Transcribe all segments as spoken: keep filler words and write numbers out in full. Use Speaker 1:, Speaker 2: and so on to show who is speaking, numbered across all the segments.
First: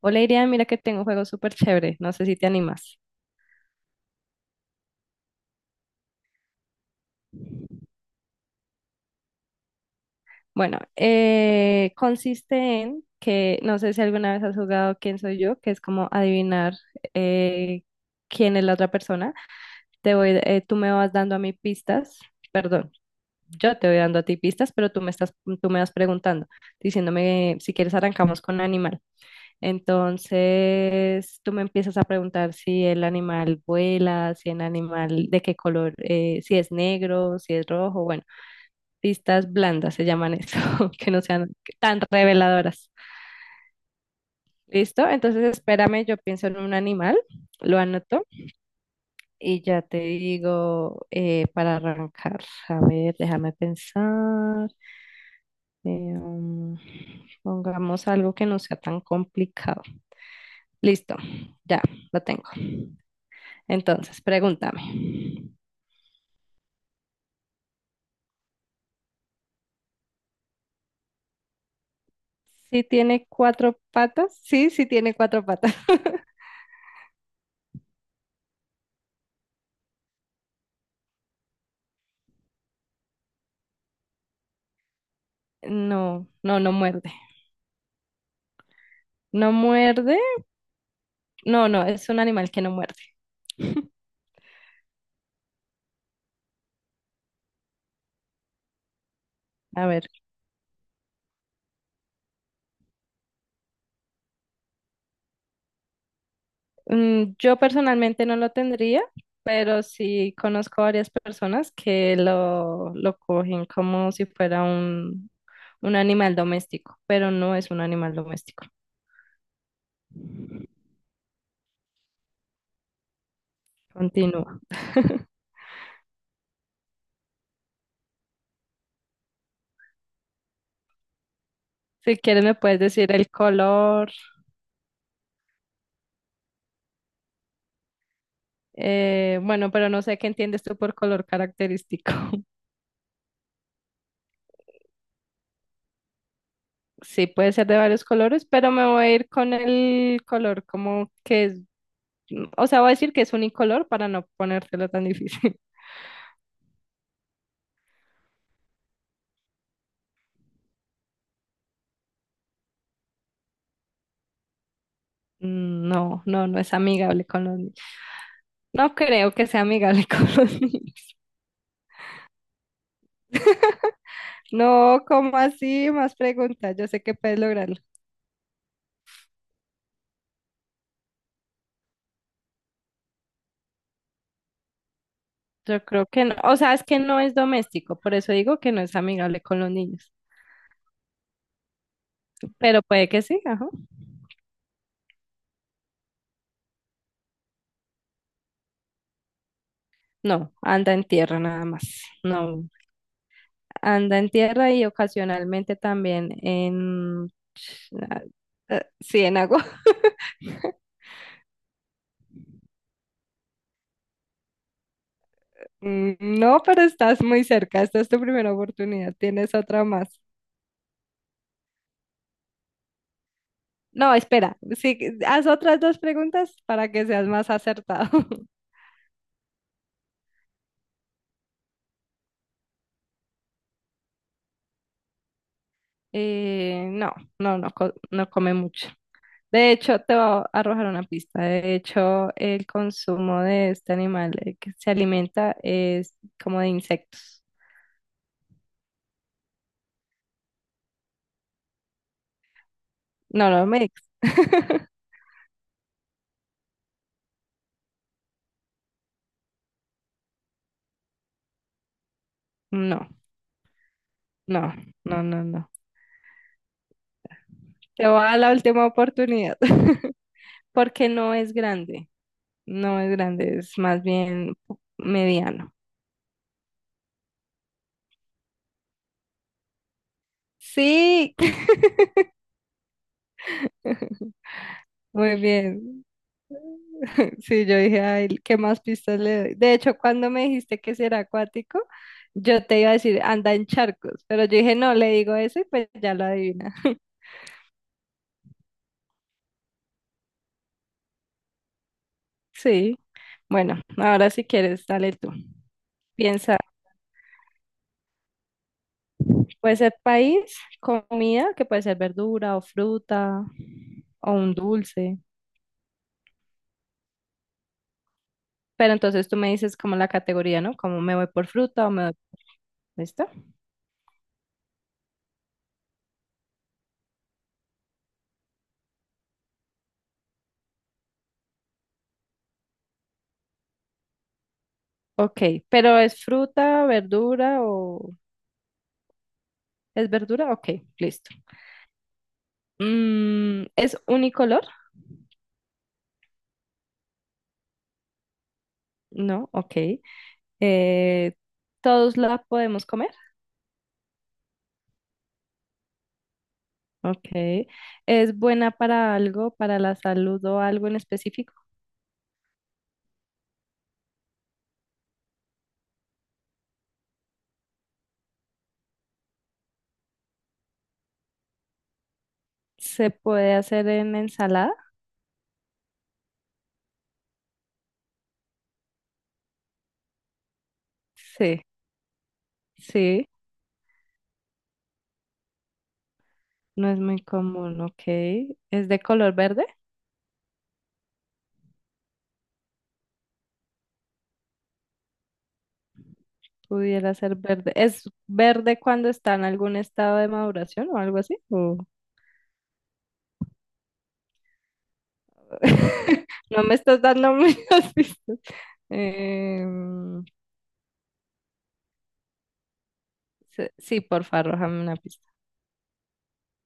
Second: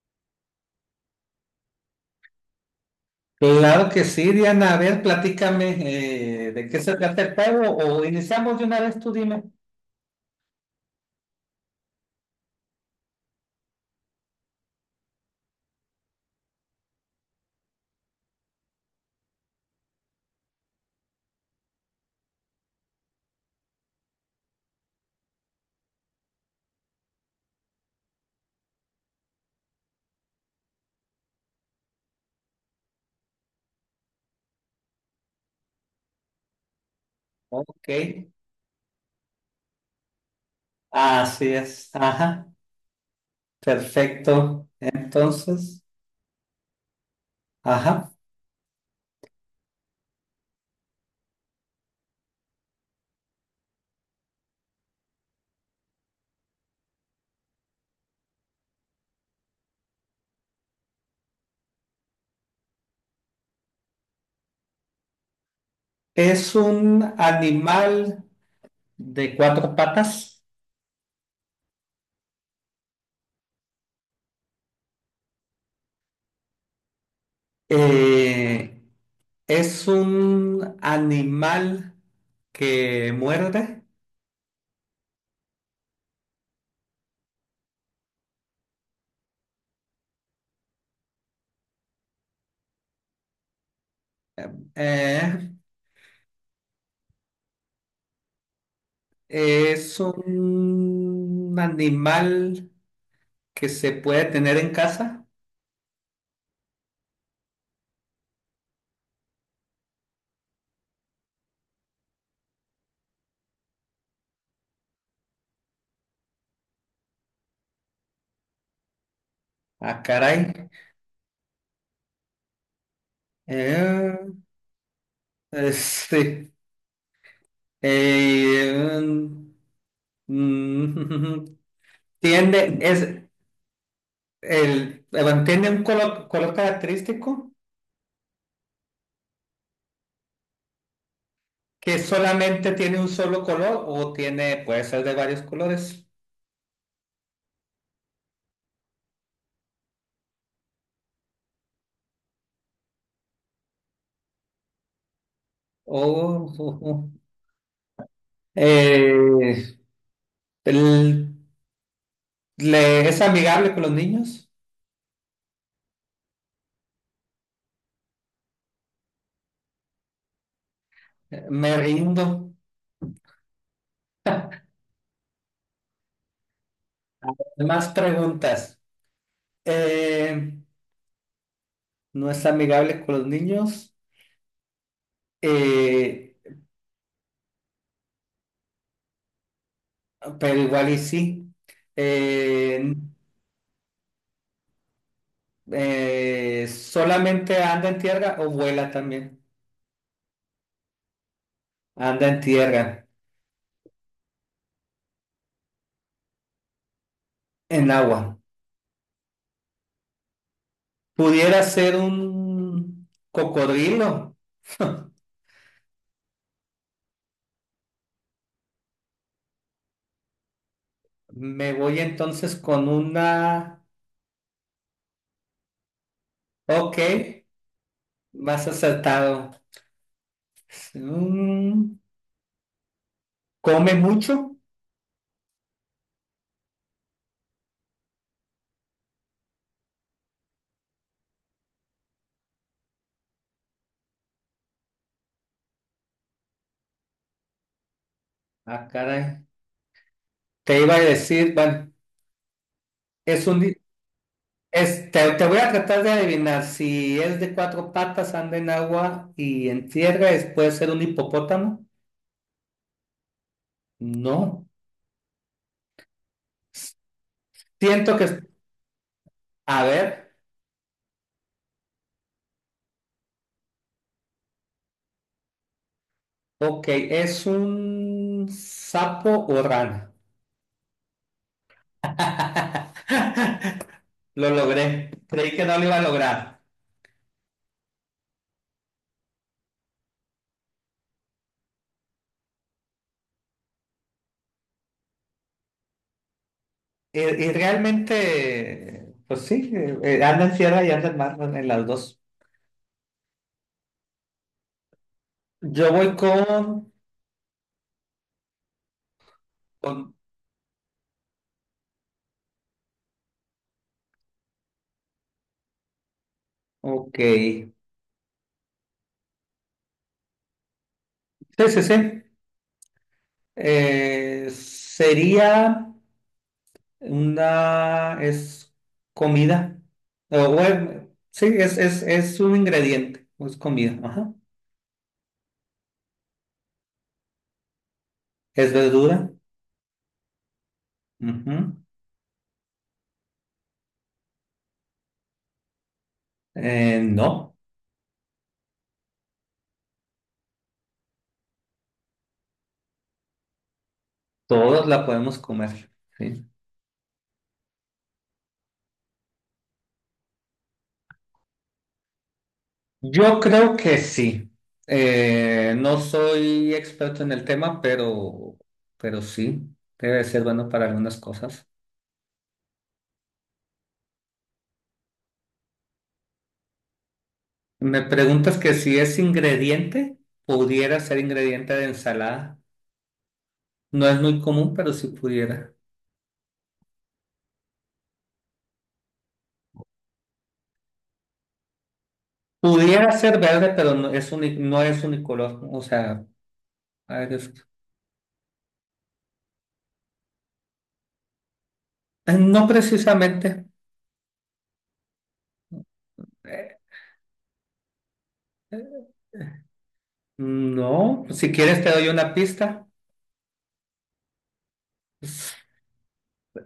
Speaker 1: Hola Irian, mira que tengo un juego súper chévere, no sé si te animas.
Speaker 2: Claro que sí, Diana. A ver, platícame eh, de qué se trata el juego o iniciamos de una vez, tú dime.
Speaker 1: Bueno, eh, consiste en que, no sé si alguna vez has jugado Quién soy yo, que es como adivinar eh, quién es la otra persona. Te voy, eh, tú me vas dando a mí pistas, perdón, yo te voy dando a ti pistas, pero tú me estás, tú me vas preguntando, diciéndome si quieres arrancamos con animal. Entonces, tú me empiezas a preguntar si el animal vuela, si el animal de qué color, eh, si es negro, si es
Speaker 2: Ok,
Speaker 1: rojo, bueno. Listas blandas se llaman eso, que no sean
Speaker 2: así es.
Speaker 1: tan
Speaker 2: Ajá,
Speaker 1: reveladoras.
Speaker 2: perfecto.
Speaker 1: ¿Listo? Entonces
Speaker 2: Entonces,
Speaker 1: espérame, yo pienso en un animal, lo
Speaker 2: ajá.
Speaker 1: anoto y ya te digo eh, para arrancar. A ver, déjame pensar. Eh, um, pongamos algo que no sea tan complicado. Listo, ya lo tengo. Entonces, pregúntame.
Speaker 2: Es un animal de cuatro patas.
Speaker 1: ¿Sí tiene cuatro patas? Sí, sí tiene cuatro patas.
Speaker 2: Eh, es un animal que muerde.
Speaker 1: No, no, no muerde. No muerde. No, no, es un animal que no muerde.
Speaker 2: Eh,
Speaker 1: A
Speaker 2: es
Speaker 1: ver,
Speaker 2: un animal que se puede tener en casa.
Speaker 1: mm, yo personalmente no lo tendría, pero sí conozco varias personas que lo, lo cogen como si fuera un, un animal doméstico, pero no es un animal doméstico.
Speaker 2: Ah, caray. Eh,
Speaker 1: Continúa.
Speaker 2: este, eh, mm,
Speaker 1: Si quieres me
Speaker 2: tiende,
Speaker 1: puedes decir
Speaker 2: es
Speaker 1: el color,
Speaker 2: el, eh, tiene un color, color característico
Speaker 1: eh, bueno, pero no sé qué entiendes tú por color
Speaker 2: que
Speaker 1: característico.
Speaker 2: solamente tiene un solo color o tiene, puede ser de varios colores.
Speaker 1: Sí, puede ser de varios colores, pero me voy a ir con el color como que es. O sea, voy a decir que es unicolor para no ponértelo tan difícil.
Speaker 2: Oh, oh, oh. Eh, el- le, ¿es amigable con los niños?
Speaker 1: No, no, no es amigable con los niños. No creo que sea amigable con los niños.
Speaker 2: Eh, Me rindo.
Speaker 1: No, ¿cómo así? Más preguntas. Yo sé que puedes lograrlo.
Speaker 2: Más preguntas. Eh, ¿No es amigable con los niños?
Speaker 1: Yo creo que
Speaker 2: Eh,
Speaker 1: no. O sea, es que no es doméstico. Por eso digo que no es amigable con los niños.
Speaker 2: Pero igual y sí.
Speaker 1: Pero
Speaker 2: Eh,
Speaker 1: puede que sí, ajá.
Speaker 2: eh, solamente anda en tierra o vuela también.
Speaker 1: No, anda en tierra nada más.
Speaker 2: Anda en
Speaker 1: No,
Speaker 2: tierra,
Speaker 1: anda en tierra y ocasionalmente también en...
Speaker 2: en agua.
Speaker 1: Sí, en agua.
Speaker 2: Pudiera ser un cocodrilo.
Speaker 1: Mm, no, pero estás muy cerca. Esta es tu primera oportunidad. Tienes otra más.
Speaker 2: Me voy entonces con una...
Speaker 1: No, espera. Sí, haz otras dos preguntas para
Speaker 2: Ok,
Speaker 1: que seas más acertado.
Speaker 2: más acertado. Mm, ¿come mucho?
Speaker 1: Eh, no, no, no, co- no come mucho. De hecho, te voy a arrojar una pista. De hecho, el consumo de este animal eh, que se alimenta es como de insectos.
Speaker 2: Ah, caray. Te iba a decir, bueno, es
Speaker 1: No,
Speaker 2: un,
Speaker 1: no
Speaker 2: di-
Speaker 1: me... ex.
Speaker 2: este, te voy a tratar de adivinar si es de cuatro patas, anda en agua y en tierra, es- puede ser un hipopótamo.
Speaker 1: No,
Speaker 2: No.
Speaker 1: no, no, no, no. Te
Speaker 2: Siento
Speaker 1: voy a
Speaker 2: que
Speaker 1: dar
Speaker 2: es-
Speaker 1: la última oportunidad
Speaker 2: A ver,
Speaker 1: porque no es grande. No es grande, es más bien mediano.
Speaker 2: ok, ¿es un sapo o rana?
Speaker 1: Sí,
Speaker 2: Lo logré.
Speaker 1: muy
Speaker 2: Creí que no lo iba a
Speaker 1: bien.
Speaker 2: lograr.
Speaker 1: Sí, yo dije, ay, ¿qué más pistas le doy? De hecho, cuando me dijiste que si era acuático, yo te iba a decir, anda en charcos, pero yo dije, no, le digo eso y pues ya lo adivina.
Speaker 2: Y, y realmente, pues sí, eh, eh, anda en tierra y anda en mar, en las dos.
Speaker 1: Sí, bueno, ahora si quieres, dale tú.
Speaker 2: Yo voy
Speaker 1: Piensa,
Speaker 2: con,
Speaker 1: puede ser
Speaker 2: con...
Speaker 1: país, comida, que puede ser verdura o fruta o un dulce,
Speaker 2: Ok. Sí,
Speaker 1: pero entonces tú me dices como la categoría, ¿no? Como me voy por
Speaker 2: sí,
Speaker 1: fruta o me voy,
Speaker 2: sí.
Speaker 1: ¿listo?
Speaker 2: Eh, sería una, es comida. O, bueno, sí, es, es, es un ingrediente, o es comida. Ajá.
Speaker 1: Ok, pero ¿es fruta, verdura o...
Speaker 2: Es verdura.
Speaker 1: ¿Es verdura? Ok, listo.
Speaker 2: Ujú.
Speaker 1: Mm, ¿es unicolor?
Speaker 2: Eh, no,
Speaker 1: No, ok. Eh, ¿todos la podemos comer?
Speaker 2: todos la podemos comer. Sí.
Speaker 1: Ok. ¿Es buena para algo, para la salud o algo en específico?
Speaker 2: Yo creo que sí. Eh, no soy experto en el tema, pero, pero sí, debe ser bueno para algunas cosas.
Speaker 1: ¿Se puede hacer en ensalada?
Speaker 2: Me preguntas que si es ingrediente, pudiera ser
Speaker 1: Sí,
Speaker 2: ingrediente de ensalada.
Speaker 1: sí.
Speaker 2: No es muy común, pero si pudiera.
Speaker 1: No es muy común, ok. ¿Es de color verde?
Speaker 2: Pudiera ser verde, pero no es uni- no es unicolor. O sea,
Speaker 1: Pudiera
Speaker 2: a ver,
Speaker 1: ser
Speaker 2: es-
Speaker 1: verde. ¿Es verde cuando está en algún estado de maduración o algo así? ¿O-
Speaker 2: eh, no precisamente.
Speaker 1: no me
Speaker 2: Eh,
Speaker 1: estás dando muchas pistas. Em,
Speaker 2: No, si quieres te doy una pista.
Speaker 1: se- sí, porfa, arrójame una pista.
Speaker 2: Es,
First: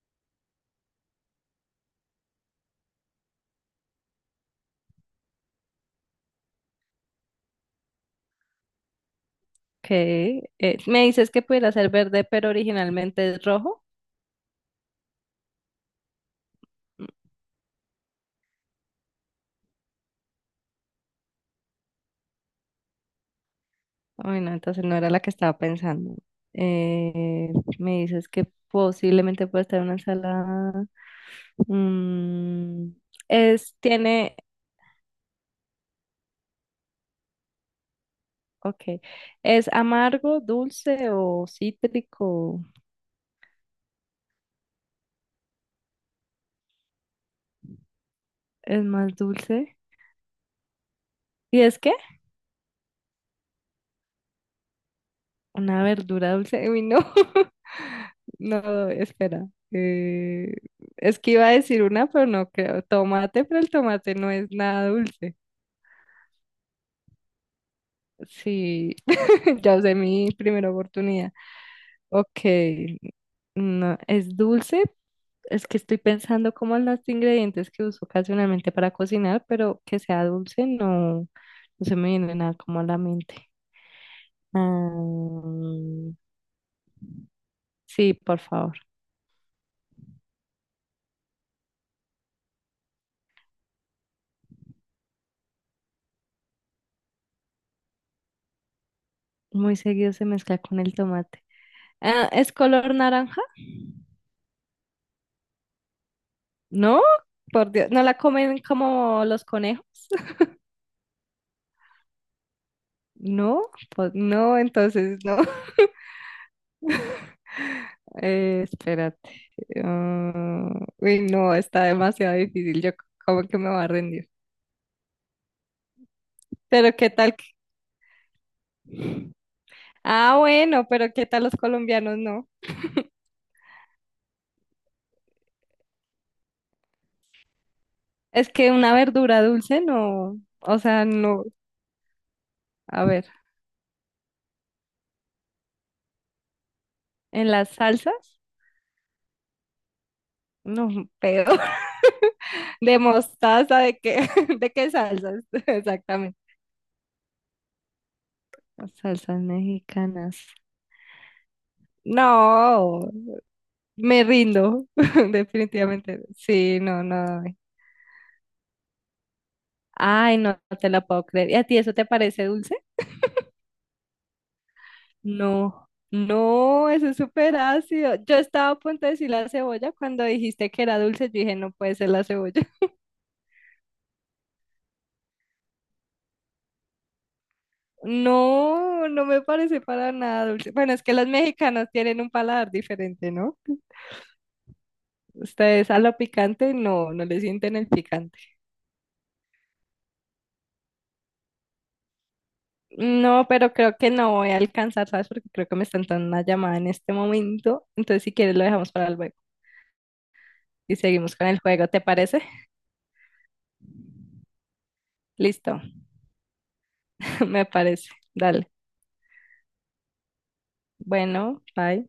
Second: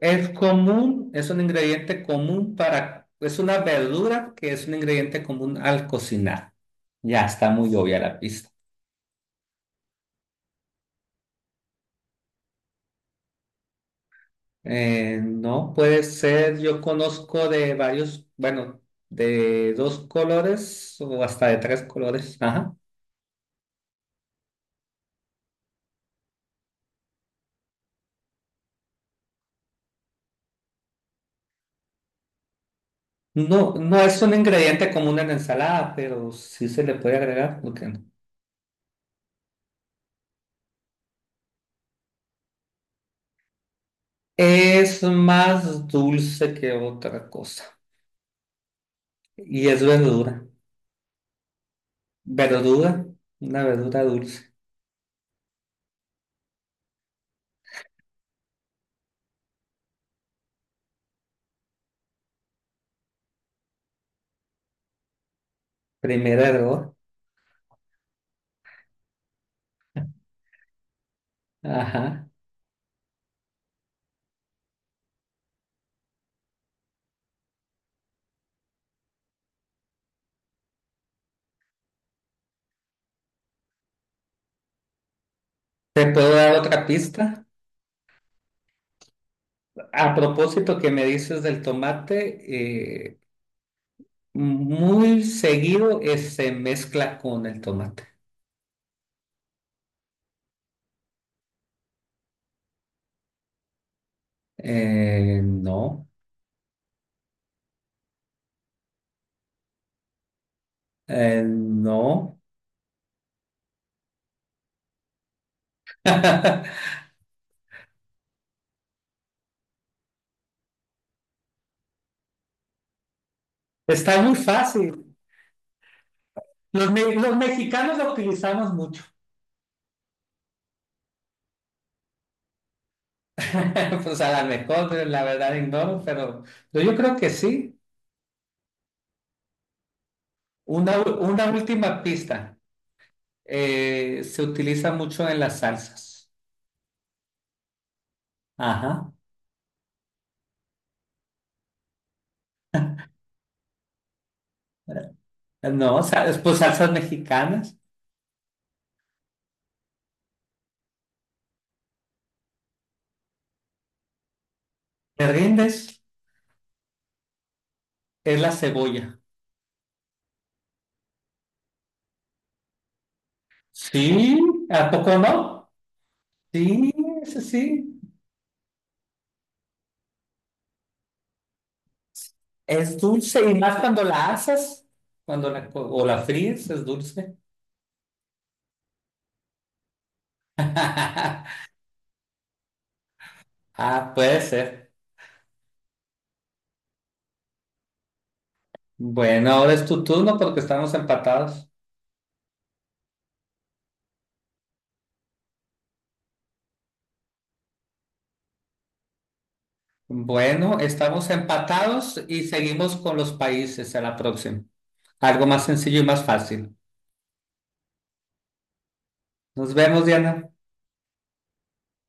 Speaker 2: es común, es un ingrediente común para, es una verdura que es un ingrediente común al cocinar. Ya está muy obvia la pista.
Speaker 1: Okay. Eh, me dices que pudiera ser verde, pero originalmente es rojo.
Speaker 2: Eh, no puede ser, yo conozco de varios, bueno, de dos colores o hasta de tres colores. Ajá.
Speaker 1: Bueno, entonces no era la que estaba pensando. Eh, me dices que posiblemente puede estar en una ensalada. Mm,
Speaker 2: No,
Speaker 1: es,
Speaker 2: no es un
Speaker 1: tiene.
Speaker 2: ingrediente común en la ensalada, pero sí se le puede agregar, ¿por qué no?
Speaker 1: Ok. ¿Es amargo, dulce o cítrico?
Speaker 2: Es más dulce que otra cosa.
Speaker 1: ¿Es más
Speaker 2: Y
Speaker 1: dulce?
Speaker 2: es verdura.
Speaker 1: ¿Y es qué?
Speaker 2: Verdura, una verdura dulce.
Speaker 1: ¿Una verdura dulce? Uy, no. No, espera. Eh, es que iba a decir una, pero no creo. Tomate, pero el tomate no es nada dulce.
Speaker 2: Primer error.
Speaker 1: Sí, ya usé mi primera oportunidad.
Speaker 2: Ajá.
Speaker 1: Ok. No, es dulce. Es que estoy pensando como en los ingredientes que uso ocasionalmente para cocinar, pero que sea dulce no, no se me viene nada como a la mente. Ah,
Speaker 2: ¿Te puedo dar otra pista?
Speaker 1: sí, por favor.
Speaker 2: A propósito que me dices del tomate, eh, muy seguido eh, se mezcla con el tomate.
Speaker 1: Muy seguido se mezcla con el tomate. Ah, ¿es color naranja?
Speaker 2: Eh, no,
Speaker 1: No, por Dios. ¿No la comen como los conejos?
Speaker 2: eh, no.
Speaker 1: No, pues no, entonces no. Eh, espérate. Ah, uy, no, está demasiado difícil. Yo como que me va a
Speaker 2: Está
Speaker 1: rendir.
Speaker 2: muy fácil. Los,
Speaker 1: Pero ¿qué
Speaker 2: me-
Speaker 1: tal?
Speaker 2: los mexicanos la utilizamos mucho.
Speaker 1: Ah, bueno, pero ¿qué tal los colombianos? No.
Speaker 2: Pues a lo mejor, la verdad ignoro, pero pero yo creo que sí.
Speaker 1: Es que una verdura dulce no, o
Speaker 2: Una,
Speaker 1: sea,
Speaker 2: u-
Speaker 1: no.
Speaker 2: una última pista.
Speaker 1: A ver,
Speaker 2: Eh, se utiliza mucho en las salsas.
Speaker 1: en las salsas,
Speaker 2: Ajá.
Speaker 1: no, peor. De mostaza, ¿de qué? ¿De qué salsas?
Speaker 2: No, sa-
Speaker 1: Exactamente.
Speaker 2: pues salsas mexicanas.
Speaker 1: Las Salsas mexicanas. No, me rindo,
Speaker 2: ¿Te rindes?
Speaker 1: definitivamente. Sí, no, no.
Speaker 2: Es la cebolla.
Speaker 1: Ay, no, no te la puedo creer. ¿Y a ti eso te parece dulce?
Speaker 2: Sí, ¿a poco no?
Speaker 1: No, no,
Speaker 2: Sí,
Speaker 1: eso es
Speaker 2: sí,
Speaker 1: súper
Speaker 2: sí.
Speaker 1: ácido. Yo estaba a punto de decir la cebolla cuando dijiste que era dulce. Yo dije, no puede ser la cebolla.
Speaker 2: Es dulce y más cuando la asas, cuando la, co- o la fríes, es dulce.
Speaker 1: No, no me parece para nada dulce. Bueno, es que los mexicanos tienen un paladar diferente, ¿no?
Speaker 2: Ah, puede ser.
Speaker 1: Ustedes a lo picante no, no le sienten el picante.
Speaker 2: Bueno, ahora es tu turno porque estamos empatados.
Speaker 1: No, pero creo que no voy a alcanzar, ¿sabes? Porque creo que me están dando una llamada en este momento. Entonces, si quieres, lo dejamos para luego
Speaker 2: Bueno,
Speaker 1: y
Speaker 2: estamos
Speaker 1: seguimos con el juego, ¿te
Speaker 2: empatados
Speaker 1: parece?
Speaker 2: y seguimos con los países a la próxima. Algo más
Speaker 1: Listo,
Speaker 2: sencillo y más fácil.
Speaker 1: me parece. Dale.
Speaker 2: Nos vemos, Diana.
Speaker 1: Bueno, bye.